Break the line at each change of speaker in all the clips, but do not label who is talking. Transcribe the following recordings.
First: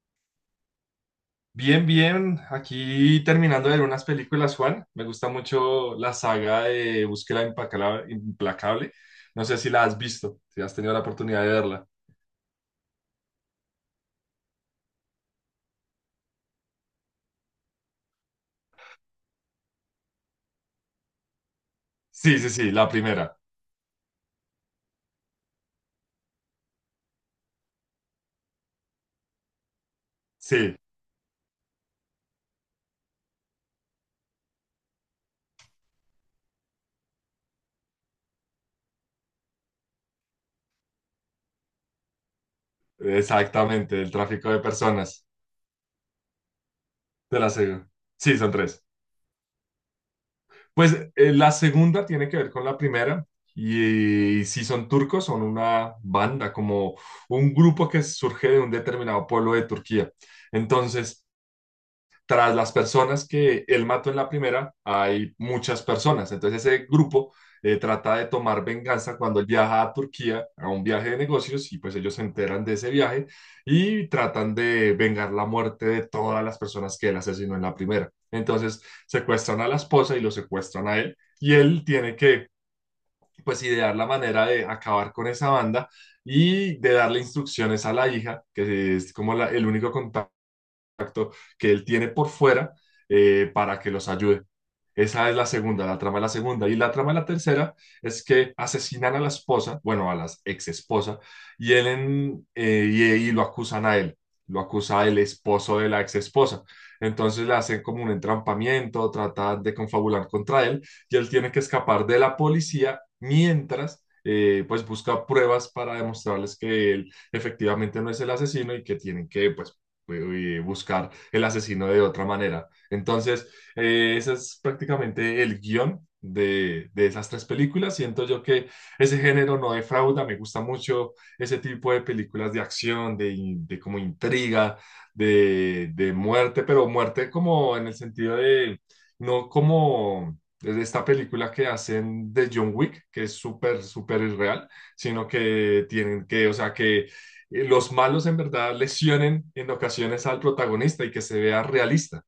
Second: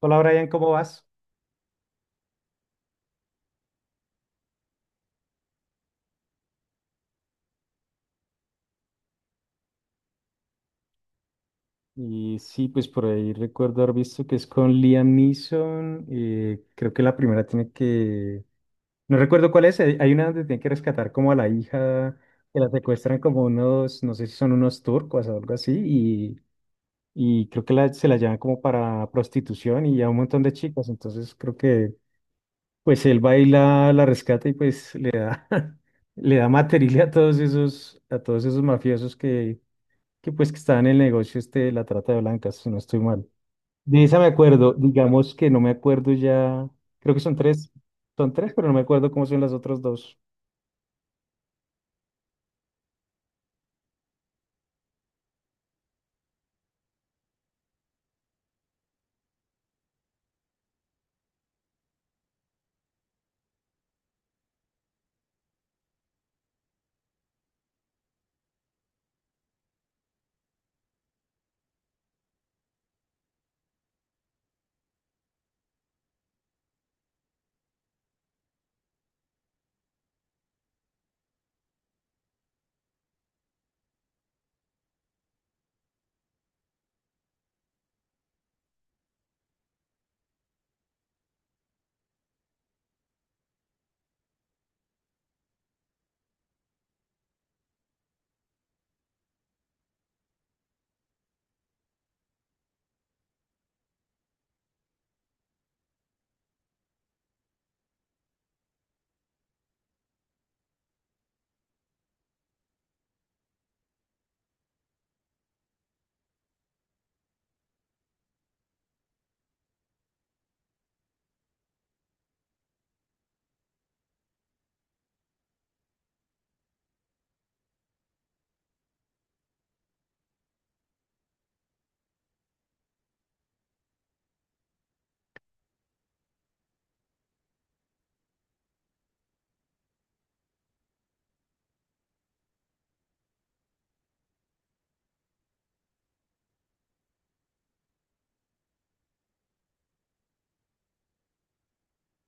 Hola Brian, ¿cómo vas?
Bien, bien. Aquí terminando de ver unas películas, Juan. Me gusta mucho la saga de Búsqueda Implacable. No sé si la has visto, si has tenido la oportunidad de verla.
Y sí, pues por ahí recuerdo haber visto que es con Liam Neeson. Creo que la primera tiene No recuerdo cuál es. Hay una donde tiene que rescatar como a la hija,
Sí, sí,
que la
sí, la
secuestran
primera.
como unos, no sé si son unos turcos o algo así, y creo que se la llevan como para prostitución y a un montón de
Sí,
chicas. Entonces creo que pues él va y la rescata y pues le da, le da material a todos esos mafiosos que pues que estaba en el negocio este de la trata de blancas, si no estoy mal.
exactamente,
De
el
esa me
tráfico de
acuerdo,
personas.
digamos que no me acuerdo ya, creo que
De la segunda.
son
Sí, son
tres, pero no me
tres.
acuerdo cómo son las otras dos.
Pues la segunda tiene que ver con la primera. Y si son turcos, son una banda, como un grupo que surge de un determinado pueblo de Turquía. Entonces, tras las personas que él mató en la primera, hay muchas personas. Entonces ese grupo trata de tomar venganza cuando él viaja a Turquía a un viaje de negocios y pues ellos se enteran de ese viaje y tratan de vengar la muerte de todas las personas que él asesinó en la primera. Entonces secuestran a la esposa y lo secuestran a él y él tiene que pues idear la manera de acabar con esa banda y de darle instrucciones a la hija, que es como la, el único contacto que él tiene por fuera, para que los ayude. Esa es la segunda, la trama de la segunda. Y la trama de la tercera es que asesinan a la esposa, bueno, a la ex esposa, y y lo acusan a él, lo acusa el esposo de la ex esposa. Entonces le hacen como un entrampamiento, tratan de confabular contra él, y él tiene que escapar de la policía mientras, pues, busca pruebas para demostrarles que él efectivamente no es el asesino y que tienen que, pues, y buscar el asesino de otra manera. Entonces, ese es prácticamente el guión de esas tres películas. Siento yo que ese género no defrauda, me gusta mucho ese tipo de películas de acción, de, de como intriga, de muerte, pero muerte como en el sentido de, no como de esta película que hacen de John Wick, que es súper, súper irreal, sino que tienen que, o sea, que los malos en verdad lesionen en ocasiones al protagonista y que se vea realista.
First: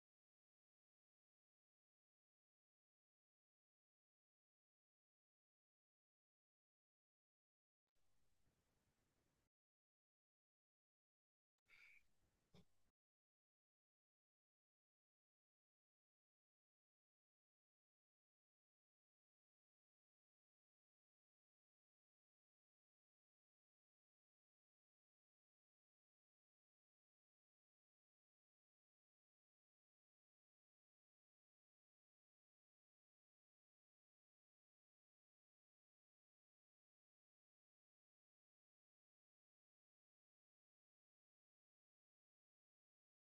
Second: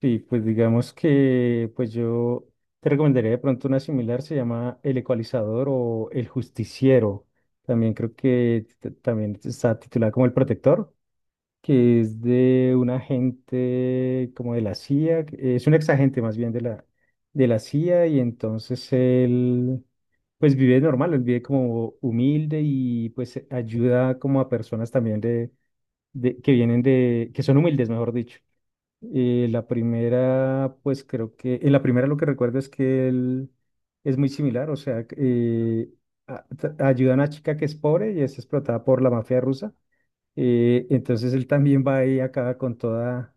Sí, pues digamos que pues yo te recomendaría de pronto una similar, se llama El Ecualizador o El Justiciero. También creo que también está titulada como El Protector, que es de un agente como de la CIA, es un exagente más bien de la CIA y entonces él pues vive normal, él vive como humilde y pues ayuda como a personas también de que vienen de, que son humildes, mejor dicho. La primera, pues creo que, en la primera lo que recuerdo es que él es muy similar, o sea, ayuda a una chica que es pobre y es explotada por la mafia rusa. Entonces él también va ahí acaba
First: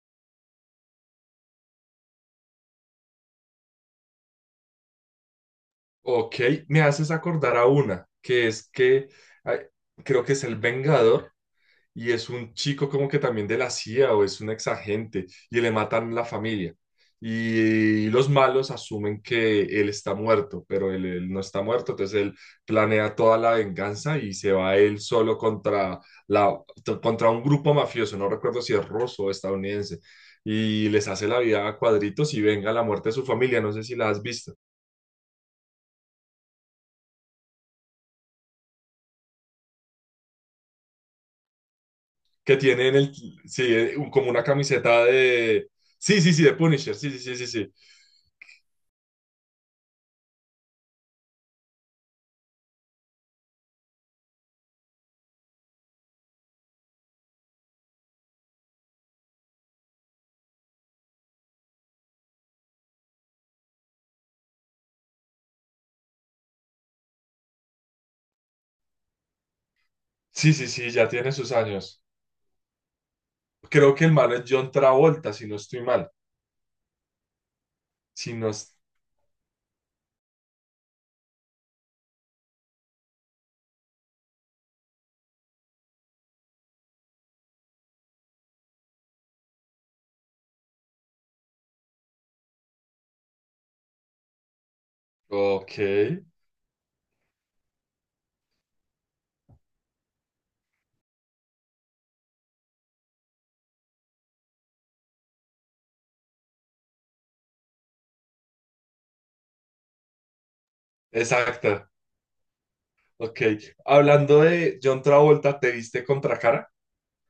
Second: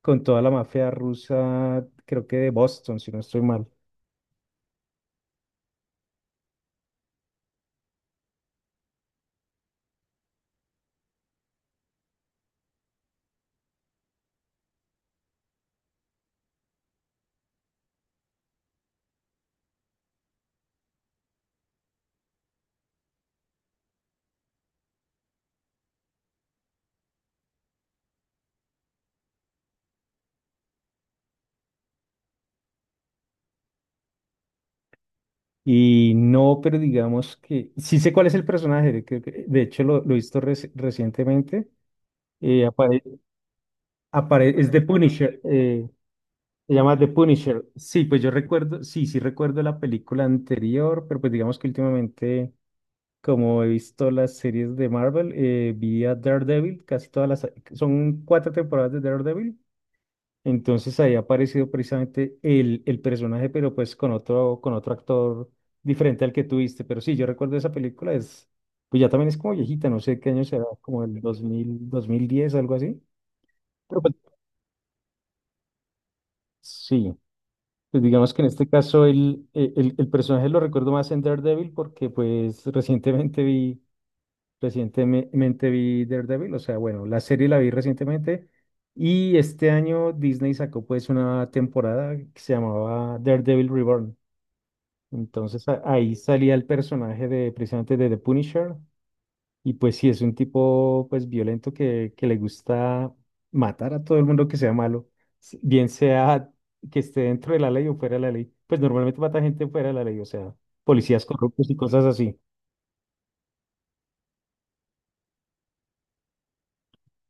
con toda la mafia rusa, creo que de Boston, si no estoy mal.
Ok, me haces acordar a una, que es que ay, creo que es el Vengador, y es un chico como que también de la CIA o es un exagente y le matan la familia. Y los malos asumen que él está muerto, pero él no está muerto, entonces él planea toda la venganza y se va él solo contra, la, contra un grupo mafioso, no recuerdo si es ruso o estadounidense, y les hace la vida a cuadritos y venga la muerte de su familia, no sé si la has visto,
Y no, pero digamos que sí sé cuál es el personaje, creo de hecho lo he visto recientemente.
que
eh,
tiene en
apare-
el, sí, como una
es The
camiseta
Punisher,
de, sí, sí, sí, de
se
Punisher,
llama The
sí, sí, sí, sí,
Punisher.
sí.
Sí, pues yo recuerdo, sí, sí recuerdo la película anterior, pero pues digamos que últimamente, como he visto las series de Marvel, vi a Daredevil, casi todas son cuatro temporadas de Daredevil. Entonces ahí ha aparecido precisamente el personaje, pero pues con otro actor diferente al que tuviste. Pero sí, yo recuerdo esa película, es, pues ya también es como viejita, no sé qué año
Sí,
será,
sí, sí,
como
ya
el
tiene
dos dos
sus
mil
años.
dos mil diez algo así.
Creo
Pero
que el
pues,
malo es John Travolta, si no estoy mal.
sí, pues
Si
digamos que en
no...
este
es-
caso el personaje lo recuerdo más en Daredevil porque pues recientemente vi Daredevil, o sea, bueno, la serie la vi recientemente y este año Disney sacó pues una temporada que se llamaba Daredevil Reborn. Entonces
Ok,
ahí salía el personaje de precisamente de The Punisher y pues sí, es un tipo pues violento que le gusta matar a todo el mundo que sea malo, bien sea que esté dentro de la ley o fuera de la ley. Pues normalmente mata gente fuera de la ley, o sea, policías corruptos y
exacto.
cosas así.
Ok. Hablando de John Travolta, ¿te viste Contracara?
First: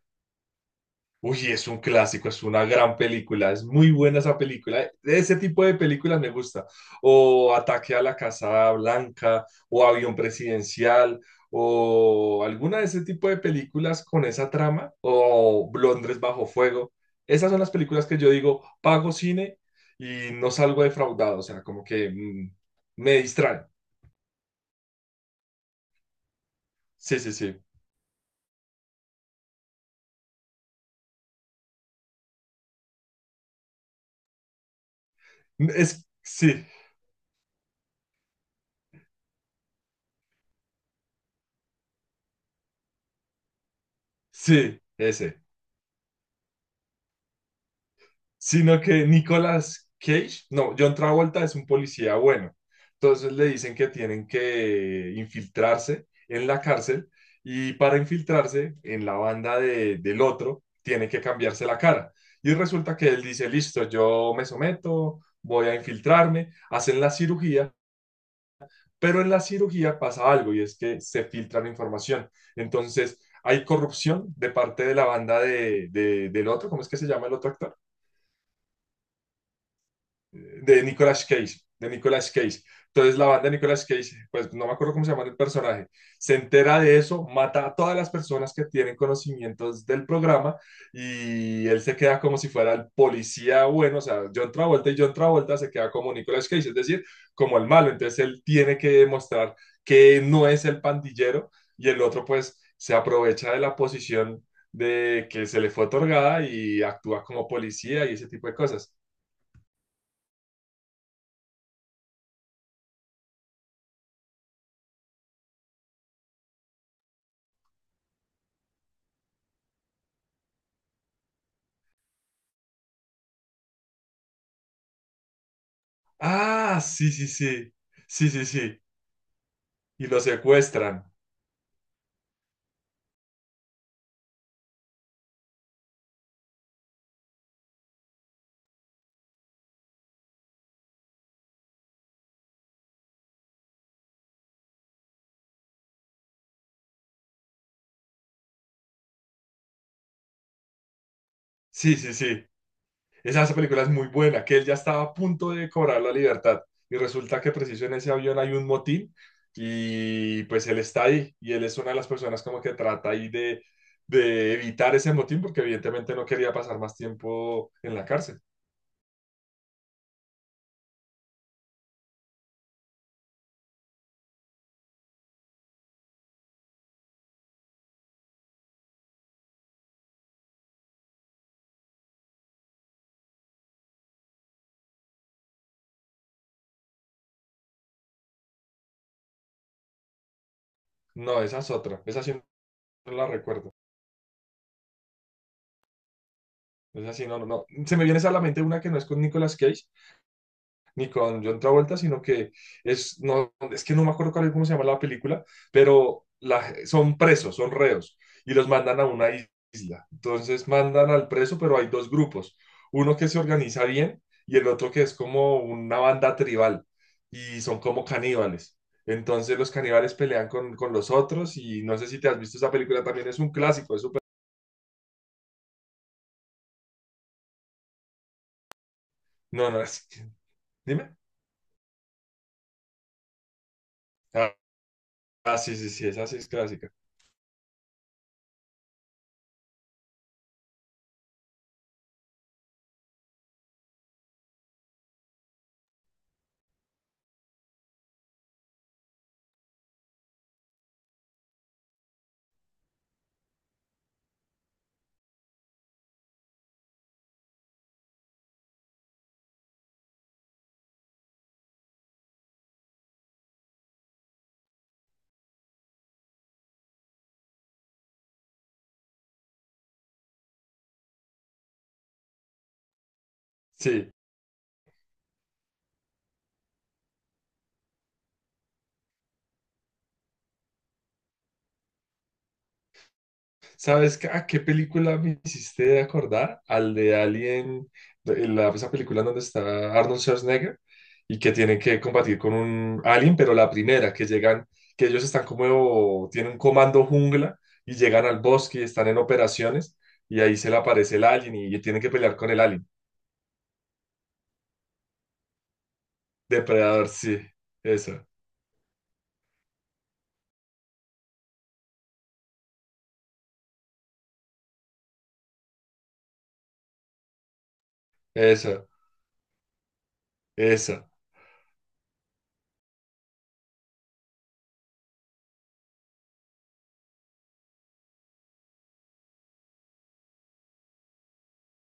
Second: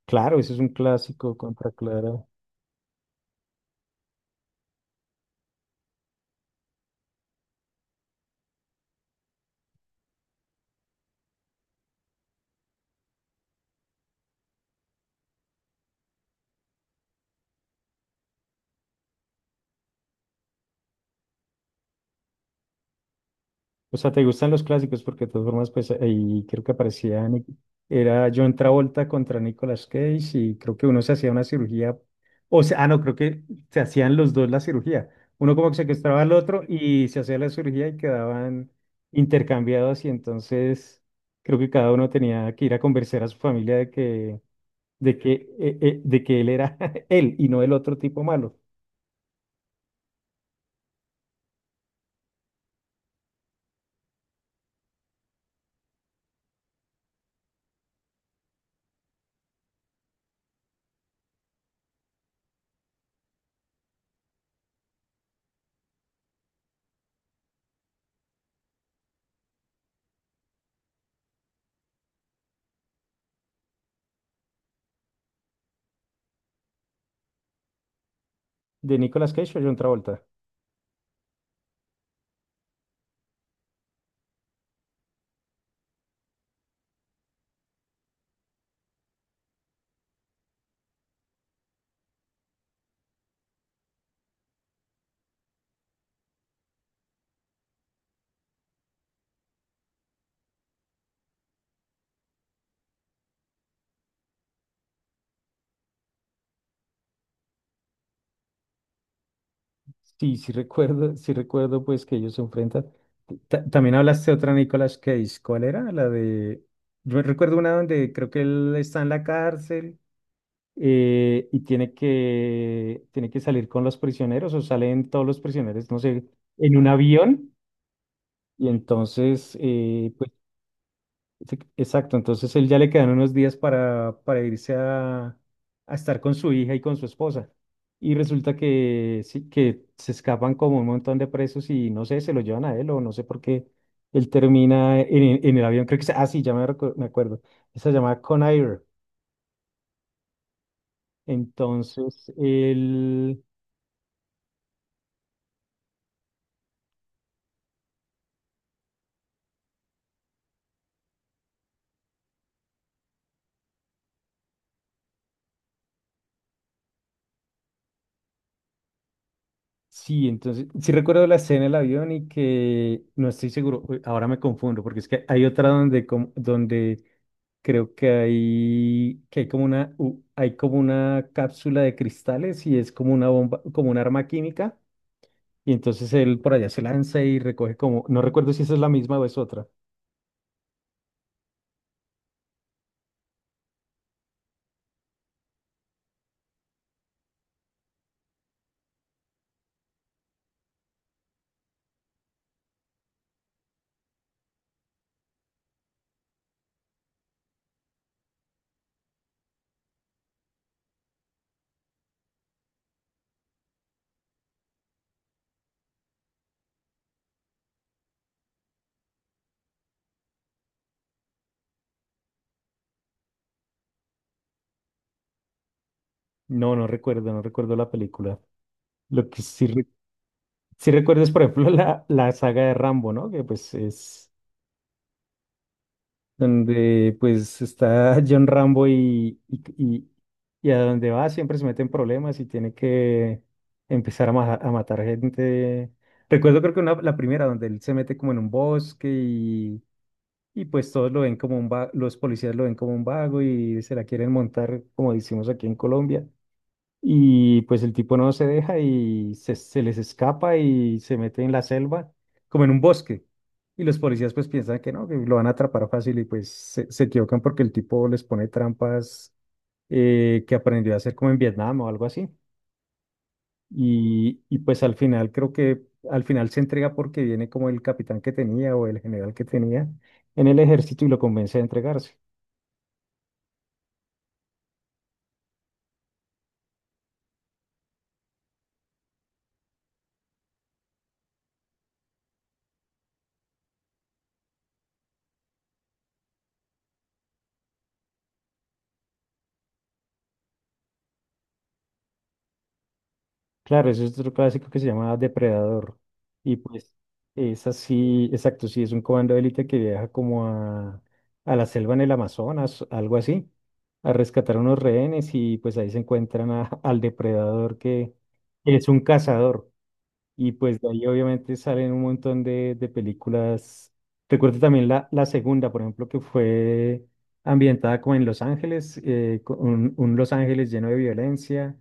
Claro, eso es un clásico
Uy, es
contra
un
Clara.
clásico, es una gran película, es muy buena esa película. Ese tipo de películas me gusta. O Ataque a la Casa Blanca, o Avión Presidencial, o alguna de ese tipo de películas con esa trama, o Londres bajo fuego. Esas son las películas que yo digo, pago cine y no salgo defraudado, o sea, como que me distraen.
O sea, ¿te gustan los clásicos? Porque de todas formas, pues ahí creo que
Sí,
aparecía,
sí, sí.
Era John Travolta contra Nicolas Cage y creo que uno se hacía una cirugía, o sea, ah, no, creo que se hacían los dos la cirugía. Uno como que
Es,
secuestraba al otro
sí,
y se hacía la cirugía y quedaban intercambiados y entonces creo que cada uno tenía que ir a convencer a su familia de
sí,
que,
ese.
de que él era él y no el otro tipo malo,
Sino que Nicolas Cage, no, John Travolta es un policía bueno. Entonces le dicen que tienen que infiltrarse en la cárcel y para infiltrarse en la del otro tiene que cambiarse la cara. Y resulta que él dice, listo, yo me someto, voy a infiltrarme, hacen la cirugía, pero en la cirugía pasa algo y es que se filtra la información. Entonces hay corrupción de parte de la del otro, ¿cómo es que se llama el otro actor?
de Nicolas Cage o John Travolta.
De Nicolas Cage, de Nicolas Cage. Entonces la banda de Nicolas Cage, pues no me acuerdo cómo se llama el personaje, se entera de eso, mata a todas las personas que tienen conocimientos del programa y él se queda como si fuera el policía bueno, o sea, John Travolta y John Travolta se queda como Nicolas Cage, es decir, como el malo. Entonces él tiene que demostrar que no es el pandillero y el otro pues se aprovecha de la posición de que se le fue otorgada y actúa como policía y ese tipo de cosas.
Sí, sí recuerdo pues que ellos se enfrentan. También hablaste de otra Nicolas Cage, ¿cuál era? La de, yo recuerdo una donde creo que él está en la cárcel y tiene tiene que salir con los prisioneros o salen todos los prisioneros, no sé,
Ah,
en un
sí, sí,
avión
sí. Sí, sí,
y
sí.
entonces
Y lo secuestran.
exacto, entonces él ya le quedan unos días para irse a estar con su hija y con su esposa. Y resulta que, sí, que se escapan como un montón de presos y no sé, se lo llevan a él o no sé por qué. Él termina en el avión, creo que sí, ya me, me acuerdo. Esa se llama Conair.
Sí, sí,
Entonces,
sí. Esa,
él,
esa película es muy buena, que él ya estaba a punto de cobrar la libertad. Y resulta que preciso en ese avión hay un motín y pues él está ahí y él es una de las personas como que trata ahí de evitar ese motín porque evidentemente no quería pasar más tiempo en la cárcel.
sí, entonces, sí recuerdo la escena del avión y que no estoy seguro, uy, ahora me confundo, porque es que hay otra donde, donde creo que hay como una, hay como una cápsula de cristales y es como una bomba, como un arma química, y entonces él por allá se lanza y recoge como, no recuerdo si esa es la misma o es otra.
No, esa es otra. Esa sí no la recuerdo. Esa sí no, no, no. Se me viene esa a la mente una que no es con Nicolas Cage, ni con John Travolta, sino que es, no, es que no me acuerdo cuál, es, cómo se llama la película, pero son presos, son reos, y los mandan a una isla. Entonces mandan al preso, pero hay dos grupos, uno que se organiza bien y el otro que es como una banda tribal, y son como caníbales. Entonces los caníbales pelean con los otros y no sé si te has visto esa película, también es un clásico, es súper...
No, no recuerdo, no recuerdo la película. Lo que
No,
sí,
no, es-
sí
dime.
recuerdo es, por ejemplo, la saga de Rambo, ¿no? Que pues
Ah, ah, sí, sí, sí, esa sí es clásica.
donde pues está John Rambo y a donde va siempre se meten problemas y tiene que empezar a matar gente. Recuerdo creo que una, la primera donde él se mete como en un bosque y pues todos lo ven como un los policías lo ven como un vago y se la quieren montar como decimos aquí en Colombia. Y pues el tipo no se deja y se les escapa y se mete en la selva, como en un bosque. Y los policías pues piensan que no, que lo van a atrapar fácil y pues se equivocan porque el tipo les pone trampas que aprendió a hacer como en Vietnam o algo así.
Sí.
Y pues al final creo que al final se entrega porque viene como el capitán que tenía o el general que tenía en el ejército y lo convence a entregarse.
¿Sabes qué- a qué película me hiciste acordar? Al de Alien, de- la, esa película en donde está Arnold Schwarzenegger y que tienen que combatir con un alien, pero la primera, que llegan, que ellos están como, tienen un comando jungla y llegan al bosque y están en operaciones y ahí se le aparece el alien y tienen que pelear con el alien.
Claro, eso es otro clásico que se llama Depredador. Y pues
Depredador, sí,
es
esa,
así, exacto, sí, es un comando de élite que viaja como a la selva en el Amazonas, algo así, a rescatar unos rehenes y pues ahí se encuentran al depredador que
esa,
es un cazador. Y pues de
esa.
ahí obviamente salen un montón de películas. Recuerdo también la segunda, por ejemplo, que fue ambientada como en Los Ángeles, con un Los Ángeles lleno de violencia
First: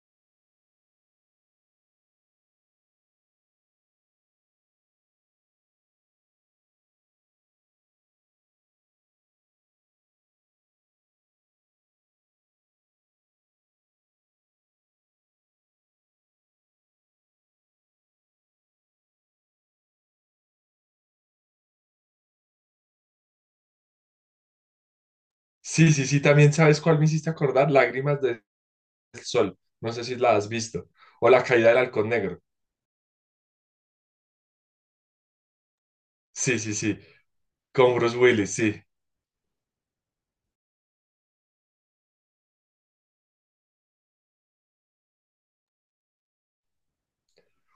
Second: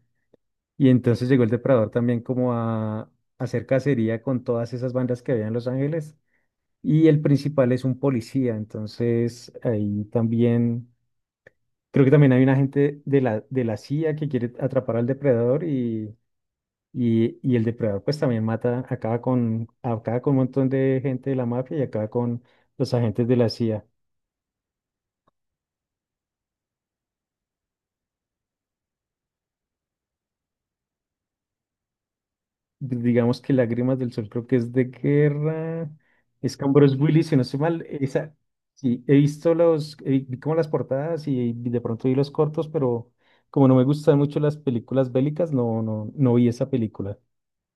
y entonces llegó el Depredador también como a hacer cacería con todas esas bandas que había en Los Ángeles. Y el principal es un policía, entonces ahí también, creo que también hay un agente de de la CIA que quiere atrapar al Depredador y el Depredador pues también mata, acaba con un montón de gente de la mafia y acaba con los agentes de la CIA.
Sí, sí, sí, también sabes cuál me hiciste acordar, Lágrimas del Sol. No sé si la has visto. O La Caída del Halcón Negro.
Digamos que Lágrimas del Sol creo que es de guerra.
Sí,
Es
sí,
con Bruce
sí,
Willis, si no estoy mal.
con Bruce
Esa,
Willis, sí.
sí, he visto los, vi como las portadas y de pronto vi los cortos, pero como no me gustan mucho las películas bélicas, no, no, no vi esa película.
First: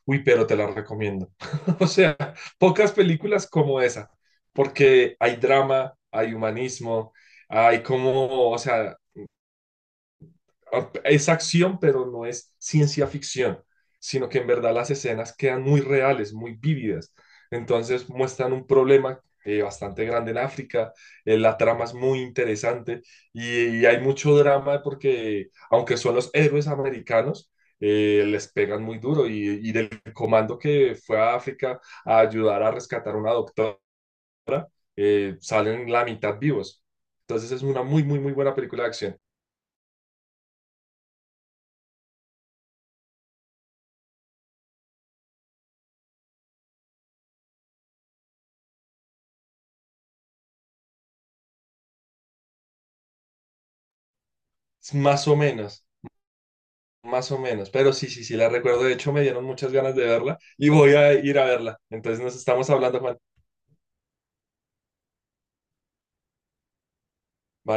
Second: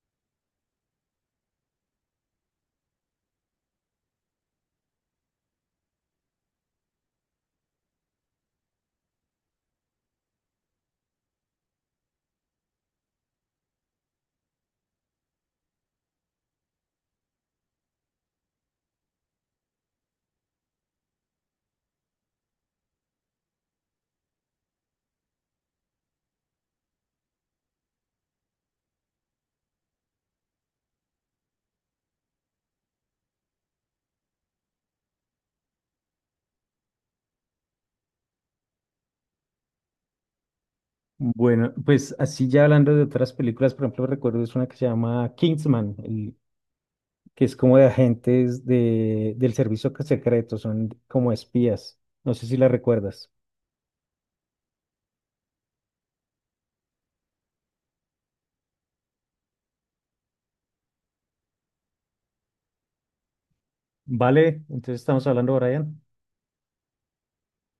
Uy, pero te la recomiendo. O sea, pocas películas como esa, porque hay drama, hay humanismo, hay como, o sea, es acción, pero no es ciencia ficción, sino que en verdad las escenas quedan muy reales, muy vívidas. Entonces muestran un problema, bastante grande en África, la trama es muy interesante y hay mucho drama porque aunque son los héroes americanos, les pegan muy duro y del comando que fue a África a ayudar a rescatar a una doctora, salen la mitad vivos. Entonces es una muy, muy, muy buena película de acción.
Bueno, pues así ya hablando de otras películas, por ejemplo, recuerdo es una que se llama Kingsman, que es como de agentes de, del servicio secreto, son como espías. No sé si la recuerdas.
Más o menos. Más o menos, pero sí, sí, sí, la recuerdo. De hecho, me dieron muchas ganas de verla y voy a ir a verla. Entonces nos estamos hablando, Juan.
Vale, entonces estamos hablando, Brian.